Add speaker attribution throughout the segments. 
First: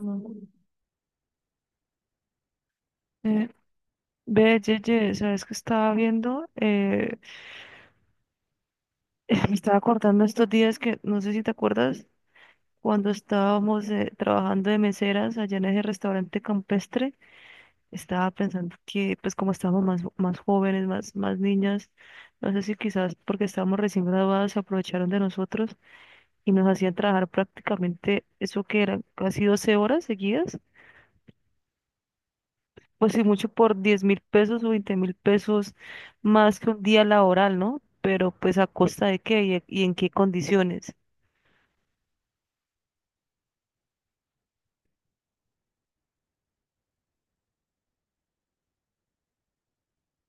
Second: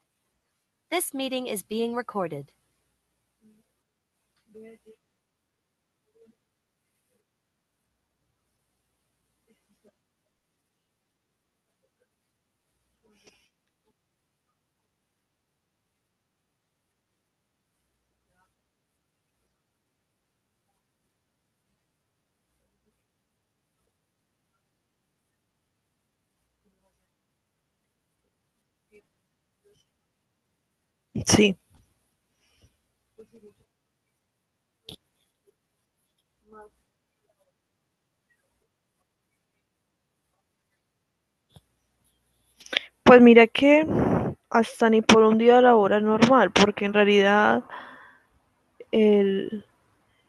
Speaker 1: Eh,
Speaker 2: This meeting is being recorded.
Speaker 1: ve, Yeye, ¿sabes qué estaba viendo? Me estaba acordando estos días que, no sé si te acuerdas, cuando estábamos trabajando de meseras allá en ese restaurante campestre. Estaba pensando que, pues como estábamos más jóvenes, más niñas, no sé si quizás porque estábamos recién graduadas se aprovecharon de nosotros y nos hacían trabajar prácticamente eso que eran casi 12 horas seguidas,
Speaker 2: Sí,
Speaker 1: pues sí, mucho por 10.000 pesos o 20.000 pesos, más que un día laboral, ¿no? Pero pues a costa de qué y en qué condiciones.
Speaker 2: pues mira que hasta ni por un día laboral normal, porque en realidad el,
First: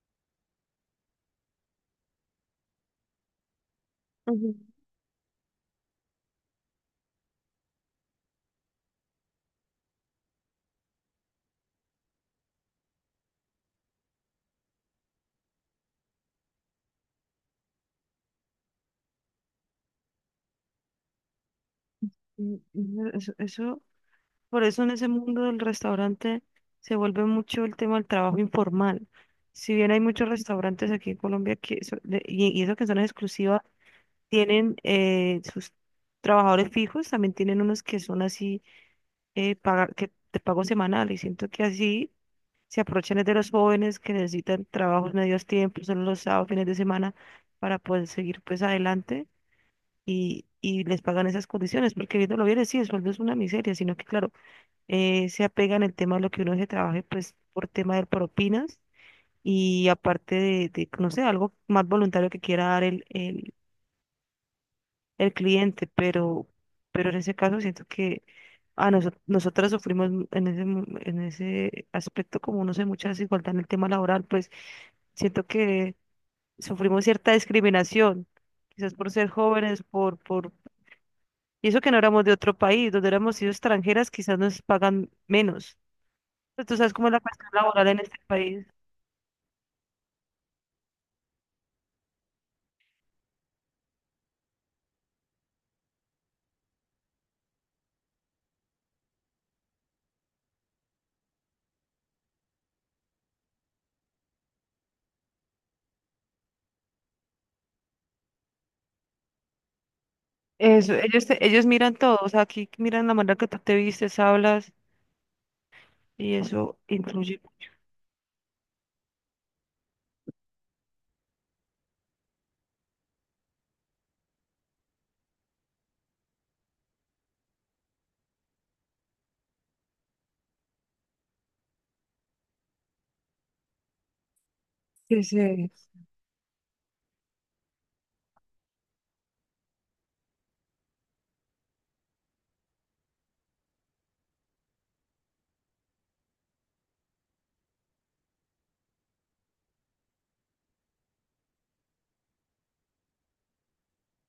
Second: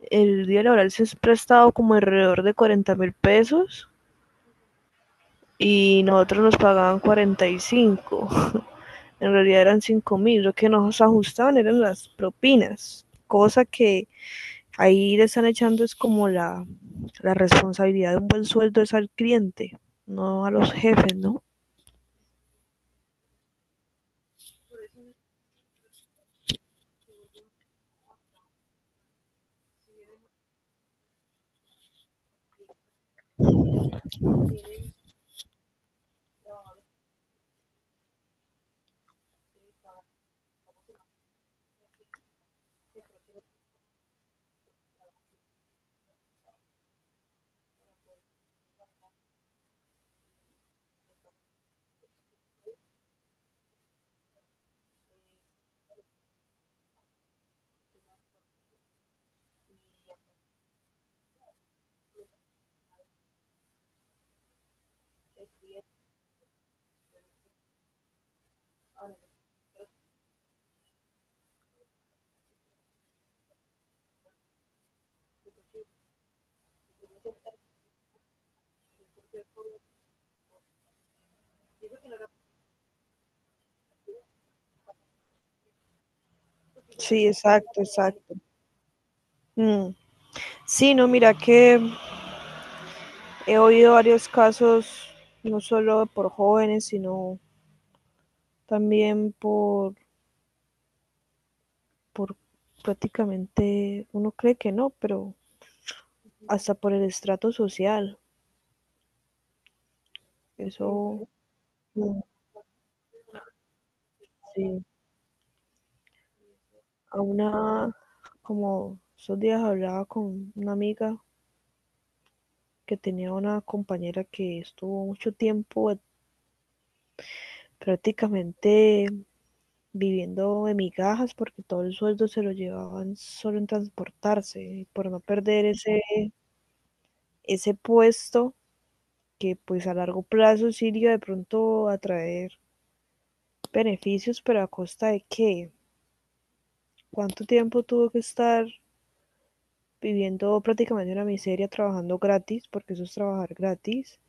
Speaker 2: el día laboral se es prestado como alrededor de $40.000
Speaker 1: Ujú,
Speaker 2: y nosotros nos pagaban 45. En realidad eran 5.000, lo que nos ajustaban eran las propinas, cosa que ahí le están echando es como la responsabilidad de un buen sueldo es al cliente, no a los jefes, ¿no?
Speaker 1: ujú, ujú. Por eso en ese mundo del restaurante se vuelve mucho el tema del trabajo informal. Si bien hay muchos restaurantes aquí en Colombia que y eso que son exclusivas, tienen sus trabajadores fijos, también tienen unos que son así, que te pago semanal, y siento que así se aprovechan es de los jóvenes que necesitan trabajos medios tiempos, solo los sábados, fines de semana, para poder seguir pues adelante, y les pagan esas condiciones, porque viéndolo bien, sí, el sueldo es una miseria, sino que claro, se apegan el tema de lo que uno se trabaje pues por tema de propinas y aparte no sé, algo más voluntario que quiera dar el cliente, pero en ese caso siento que nosotras sufrimos en ese aspecto, como no sé, mucha desigualdad en el tema laboral. Pues siento que sufrimos cierta discriminación, quizás por ser jóvenes, y eso que no éramos de otro país, donde éramos sido extranjeras, quizás nos pagan menos. Pero tú sabes cómo es la
Speaker 2: Sí,
Speaker 1: cuestión
Speaker 2: exacto,
Speaker 1: laboral en este
Speaker 2: exacto.
Speaker 1: país.
Speaker 2: Mm. Sí, no, mira que he oído varios casos, no solo por jóvenes, sino también por prácticamente, uno cree que no, pero hasta por el estrato social.
Speaker 1: Eso,
Speaker 2: Eso,
Speaker 1: ellos miran todo,
Speaker 2: mm,
Speaker 1: o sea, aquí miran la manera que tú te vistes, hablas,
Speaker 2: sí,
Speaker 1: y eso
Speaker 2: a
Speaker 1: incluye.
Speaker 2: una, como esos días hablaba con una amiga que tenía una compañera que estuvo mucho tiempo prácticamente viviendo de migajas porque todo el sueldo se lo llevaban solo en transportarse, y por no
Speaker 1: Sí,
Speaker 2: perder
Speaker 1: sí.
Speaker 2: ese puesto que pues a largo plazo sí iba de pronto a traer beneficios, pero ¿a costa de qué? ¿Cuánto tiempo tuvo que estar viviendo prácticamente una miseria, trabajando gratis, porque eso es trabajar gratis,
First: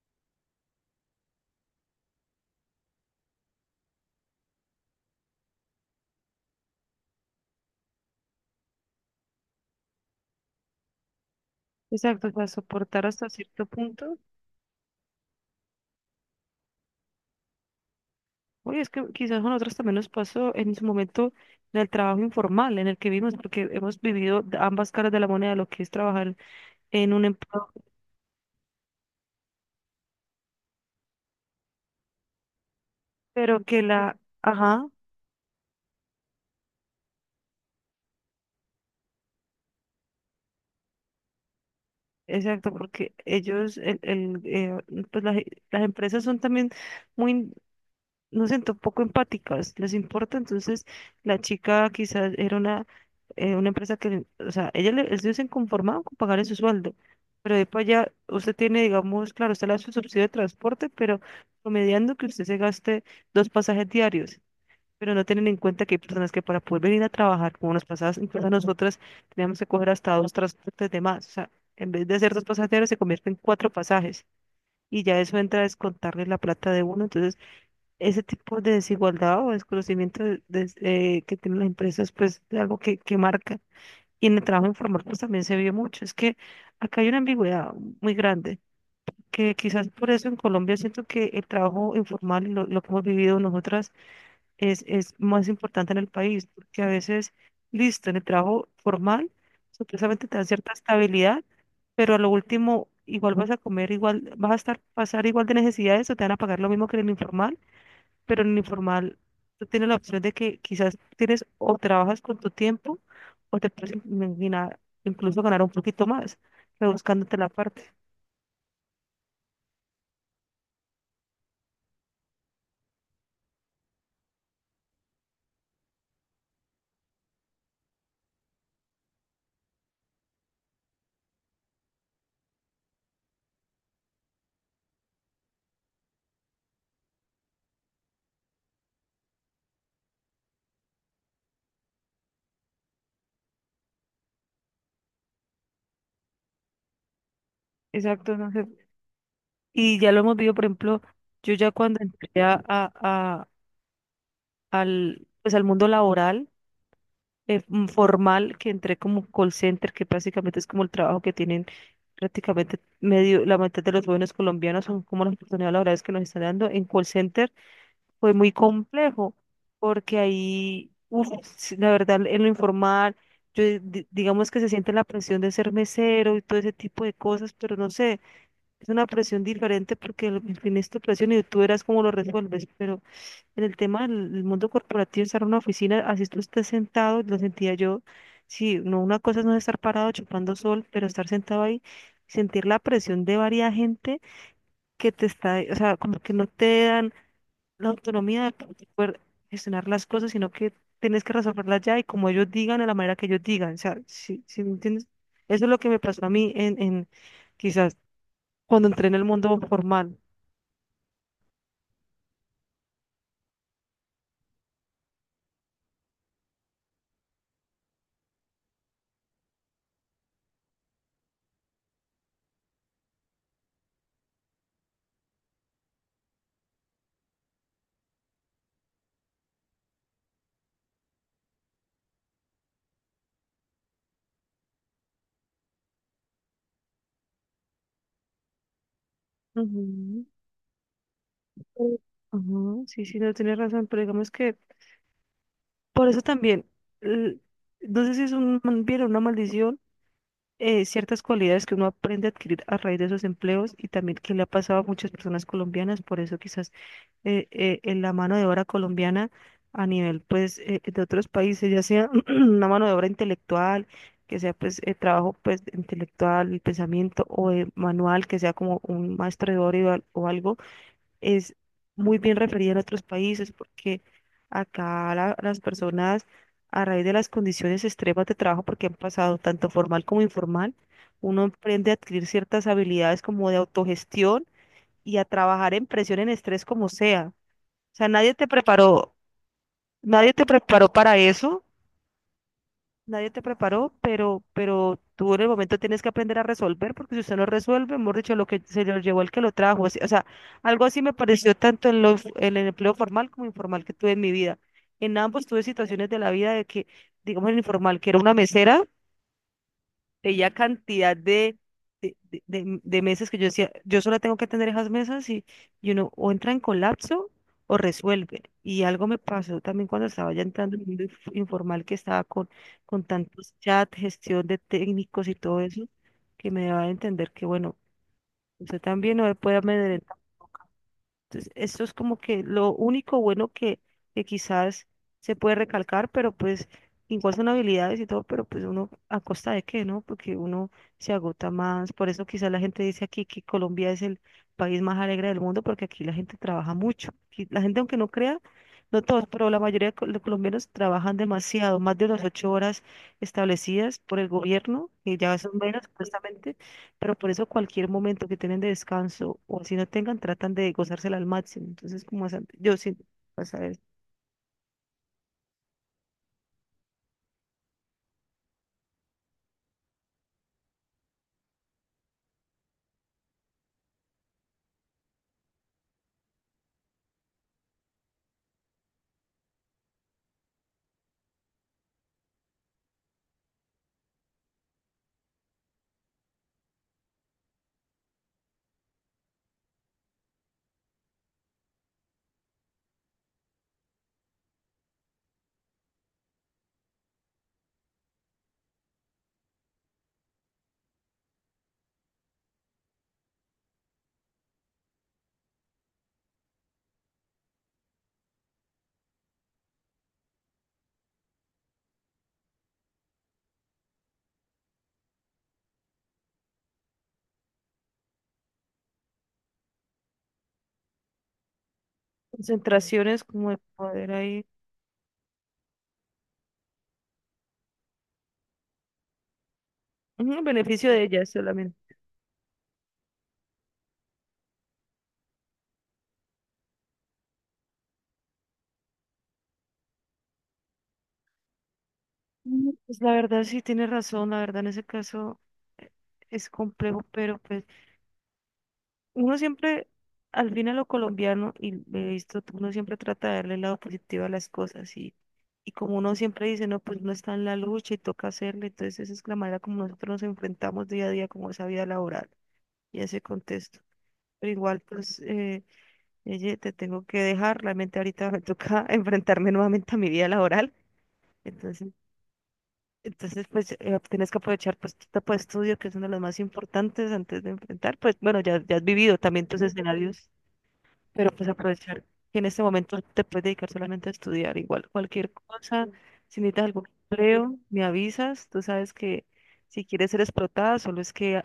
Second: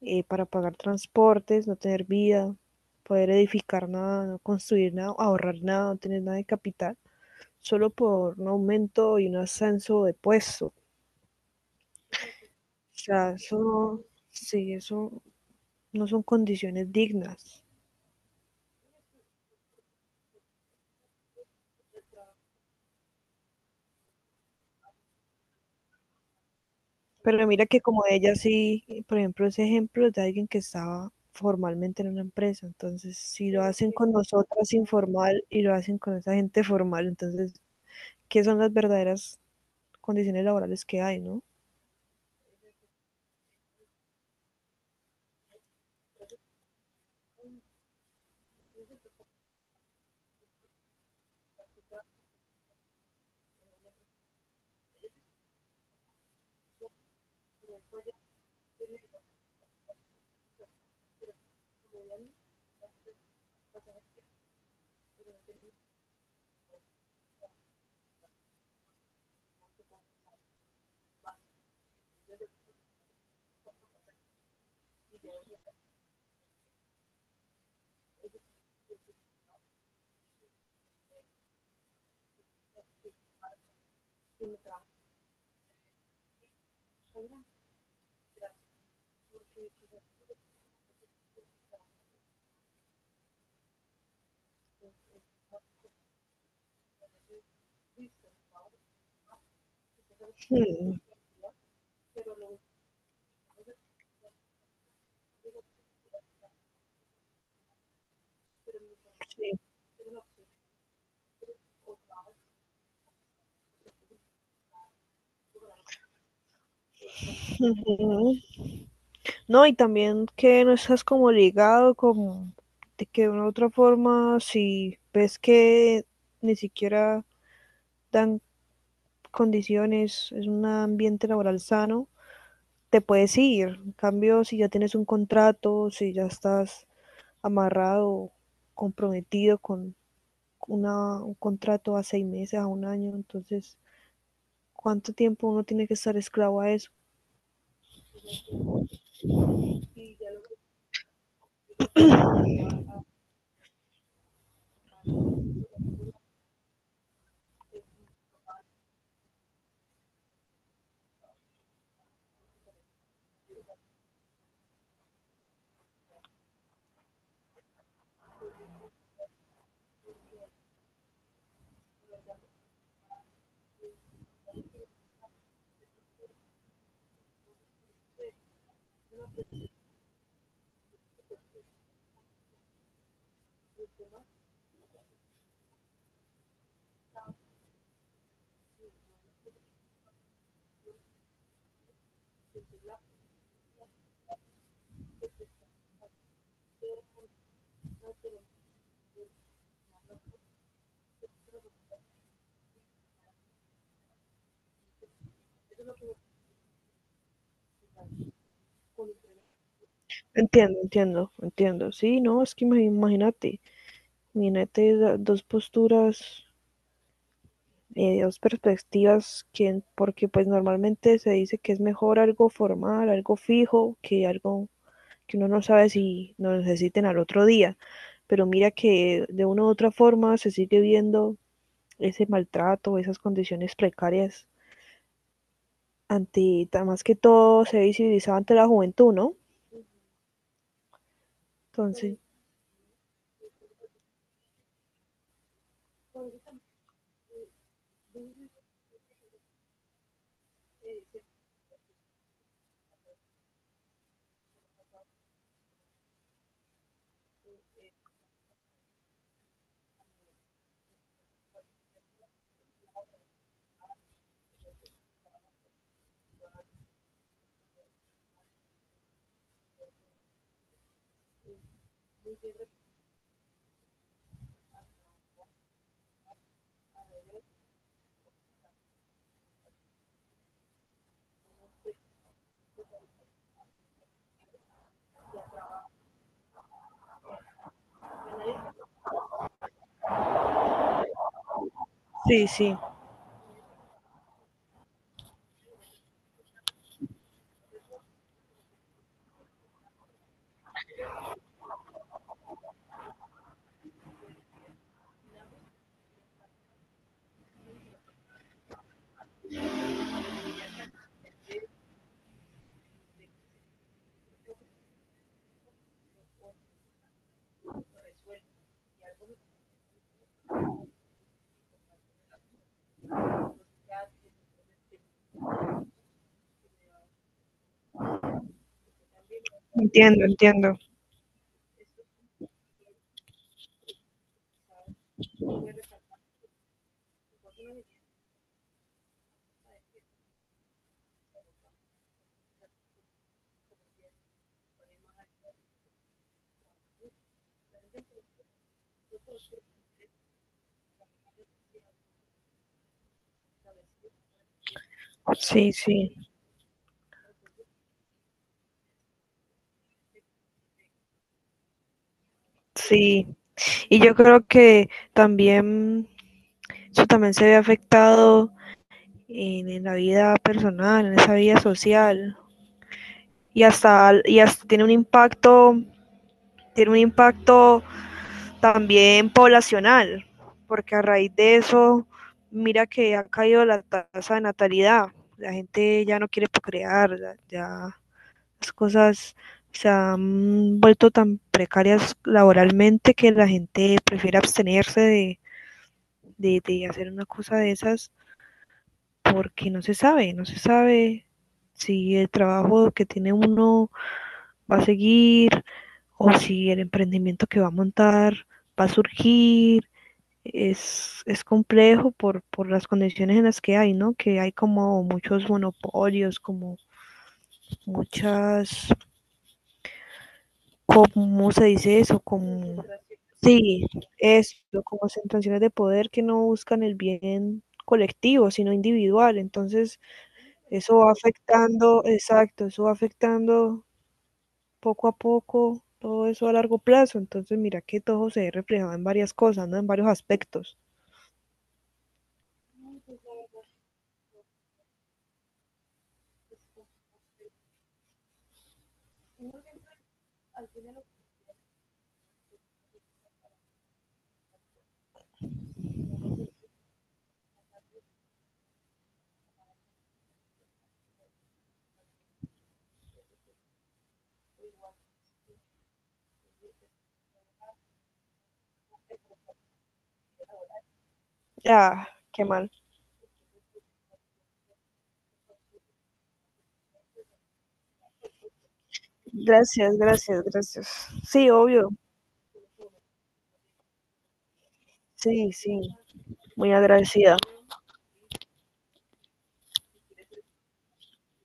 Speaker 2: para pagar transportes, no tener vida, poder edificar nada, no construir nada, ahorrar nada, no tener nada de capital, solo por un aumento y un ascenso de puesto? O
Speaker 1: Exacto, o sea, soportar hasta
Speaker 2: sea, eso
Speaker 1: cierto
Speaker 2: no,
Speaker 1: punto.
Speaker 2: sí, eso no son condiciones dignas.
Speaker 1: Oye, es que quizás a nosotros también nos pasó en su momento en el trabajo informal en el que vimos, porque hemos vivido de ambas caras de la moneda, lo que es trabajar en un
Speaker 2: Pero mira
Speaker 1: empleo,
Speaker 2: que como ella sí, por ejemplo, ese ejemplo es de alguien que estaba formalmente en una empresa. Entonces, si lo hacen con nosotras
Speaker 1: ajá,
Speaker 2: informal y lo hacen con esa gente formal, entonces, ¿qué son las verdaderas condiciones laborales que hay, no?
Speaker 1: exacto, porque pues las empresas son también muy nos sentó poco empáticas, les importa. Entonces la chica quizás era una empresa o sea, ellos se conformaban con pagarle su sueldo, pero de para allá usted tiene, digamos, claro, usted le da su subsidio de transporte, pero promediando que usted se gaste dos pasajes diarios, pero no tienen en cuenta que hay personas que para poder venir a trabajar, como nos pasaba, incluso nosotras teníamos que coger hasta dos transportes de más, o sea, en vez de hacer dos pasajes diarios se convierte en cuatro pasajes. Y ya eso entra a descontarle la plata de uno. Entonces ese tipo de desigualdad o desconocimiento que tienen las empresas, pues es algo que marca. Y en el trabajo informal, pues también se vio mucho. Es que acá hay una ambigüedad muy grande, que quizás por eso en Colombia siento que el trabajo informal, lo que hemos vivido nosotras, es más importante en el país, porque a veces, listo, en el trabajo formal, supuestamente te da cierta
Speaker 2: Sí.
Speaker 1: estabilidad, pero a lo último, igual vas a comer, igual vas a estar pasar igual de necesidades o te van a pagar lo mismo que en el informal, pero en el informal
Speaker 2: Sí.
Speaker 1: tú tienes la opción de que quizás tienes o trabajas con tu tiempo, o te puedes imaginar incluso ganar un poquito más, rebuscándote la parte.
Speaker 2: No, y también que no estás como ligado, como de que de una u otra forma, si ves que ni siquiera dan condiciones, es un ambiente laboral sano, te puedes ir. En cambio, si ya tienes un contrato, si ya estás amarrado, comprometido con un contrato a 6 meses, a un año, entonces, ¿cuánto tiempo uno tiene que estar esclavo a eso?
Speaker 1: Exacto, no sé. Y ya lo hemos visto, por ejemplo, yo ya cuando entré al, pues al mundo laboral, formal, que entré como call center, que básicamente es como el trabajo que tienen prácticamente medio, la mitad de los jóvenes colombianos, son como las oportunidades laborales que nos están dando en call center. Fue muy complejo, porque ahí, uf, sí, la verdad, en lo informal, yo digamos que se siente la presión de ser mesero y todo ese tipo de cosas, pero no sé, es una presión diferente porque en fin es tu presión y tú verás cómo lo resuelves, pero en el tema del mundo corporativo, estar en una oficina, así tú estés sentado, lo sentía yo, sí, no, una cosa es no estar parado chupando sol, pero estar sentado ahí, sentir la presión de varias gente que te está, o sea, como que no te dan la autonomía de poder gestionar las cosas, sino que tienes que resolverlas ya y como ellos digan, de la manera que ellos digan. O sea, si me entiendes, eso es lo que me pasó a mí en quizás cuando entré en el mundo formal.
Speaker 2: Entiendo, entiendo, entiendo. Sí, no, es que imagínate, imagínate dos posturas, dos perspectivas, que, porque pues normalmente se dice que es mejor algo formal, algo fijo, que algo que uno no sabe si lo necesiten al otro día. Pero mira que de una u otra forma se sigue viendo ese maltrato, esas condiciones precarias más que todo se visibilizaba ante la juventud, ¿no?
Speaker 1: Ujú.
Speaker 2: Entonces,
Speaker 1: Ujú, sí, sí, no tienes razón, pero digamos que por eso también, l- no sé si es un bien o una maldición, ciertas cualidades que uno aprende a adquirir a raíz de esos empleos, y también que le ha pasado a muchas personas colombianas, por eso quizás en la mano de obra colombiana a nivel pues de otros países, ya sea una mano de obra intelectual, que sea pues trabajo pues intelectual, el pensamiento, o manual, que sea como un maestro de obra o algo, es muy bien referida en otros países, porque acá las personas, a raíz de las condiciones extremas de trabajo porque han pasado tanto formal como informal, uno aprende a adquirir ciertas habilidades como de autogestión y a trabajar en presión, en estrés, como sea, nadie te preparó, nadie te preparó para eso,
Speaker 2: sí, sí,
Speaker 1: nadie te preparó, pero tú en el momento tienes que aprender a resolver, porque si usted no resuelve, mejor dicho, lo que se lo llevó el que lo trajo. O sea, algo así me pareció tanto en el empleo formal como informal que tuve en mi vida. En ambos tuve situaciones de la vida de que, digamos, en el informal, que era una mesera. Ella cantidad de mesas, que yo decía, yo solo tengo que atender esas mesas, y uno o entra en colapso o resuelve. Y algo me pasó también cuando estaba ya entrando en el mundo informal, que estaba con tantos chats, gestión de técnicos y todo eso, que me daba a entender que, bueno, usted también no puede.
Speaker 2: entiendo, entiendo.
Speaker 1: Entonces, esto es como que lo único bueno que quizás se puede recalcar, pero pues igual son habilidades y todo, pero pues uno a costa de qué, ¿no? Porque uno se agota más. Por eso quizás la gente dice aquí que Colombia es el país más alegre del mundo, porque aquí la gente trabaja mucho. Aquí la gente, aunque no crea, no todos, pero la mayoría de los colombianos trabajan demasiado, más de las 8 horas establecidas por el gobierno, que ya son
Speaker 2: Sí,
Speaker 1: menos
Speaker 2: sí,
Speaker 1: supuestamente, pero por eso cualquier momento que tienen de descanso, o así no tengan, tratan de gozársela al máximo. Entonces, yo siento,
Speaker 2: sí.
Speaker 1: vas a ver,
Speaker 2: Y yo creo que también eso también se ve afectado en, la vida personal, en esa vida social y hasta, tiene un impacto, tiene un impacto también poblacional, porque a raíz de eso, mira que ha caído la tasa de natalidad, la gente ya no quiere procrear, ya las cosas se han vuelto tan precarias laboralmente que la gente prefiere abstenerse de hacer una cosa de esas porque no se sabe, no se sabe si el trabajo que tiene uno va a seguir o si el emprendimiento que va a montar va a surgir. Es complejo por las condiciones en las que hay, ¿no? Que hay como muchos monopolios, como muchas, ¿cómo se dice eso? Como,
Speaker 1: concentraciones como de
Speaker 2: sí,
Speaker 1: poder ahí,
Speaker 2: esto, como sentencias de poder que no buscan el bien colectivo, sino individual. Entonces,
Speaker 1: ujú, en beneficio
Speaker 2: eso
Speaker 1: de
Speaker 2: va
Speaker 1: ellas solamente.
Speaker 2: afectando, exacto, eso va afectando poco a poco todo eso a largo plazo. Entonces, mira que todo se ve reflejado en varias cosas, ¿no? En varios aspectos.
Speaker 1: Mm, pues la verdad sí tiene razón, la verdad en ese caso eh, es complejo, pero pues uno siempre, al fin a lo colombiano, y he visto, uno siempre trata de darle el lado positivo a las cosas, y como uno siempre dice, no, pues uno está en la lucha y toca hacerle. Entonces esa es la manera como nosotros nos enfrentamos día a día como esa vida laboral y ese contexto. Pero igual, pues, Yeye, te tengo que dejar. Realmente ahorita me toca enfrentarme nuevamente a mi vida laboral. Entonces,
Speaker 2: Ya, qué mal.
Speaker 1: entonces, pues, tienes que aprovechar pues tu etapa de estudio, que es uno de los más importantes antes de enfrentar. Pues, bueno, ya has vivido también tus
Speaker 2: Gracias,
Speaker 1: escenarios,
Speaker 2: gracias, gracias.
Speaker 1: pero pues
Speaker 2: Sí, obvio.
Speaker 1: aprovechar que en este momento te puedes dedicar solamente a estudiar. Igual, cualquier
Speaker 2: Sí, sí,
Speaker 1: cosa, si necesitas
Speaker 2: muy
Speaker 1: algún
Speaker 2: agradecida.
Speaker 1: empleo, me avisas. Tú sabes que si quieres ser explotada, solo es que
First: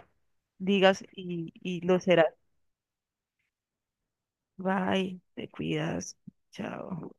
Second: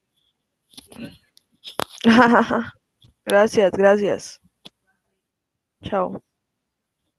Speaker 1: digas, y lo serás.
Speaker 2: Gracias, gracias.
Speaker 1: Bye, te cuidas.
Speaker 2: Chao.
Speaker 1: Chao.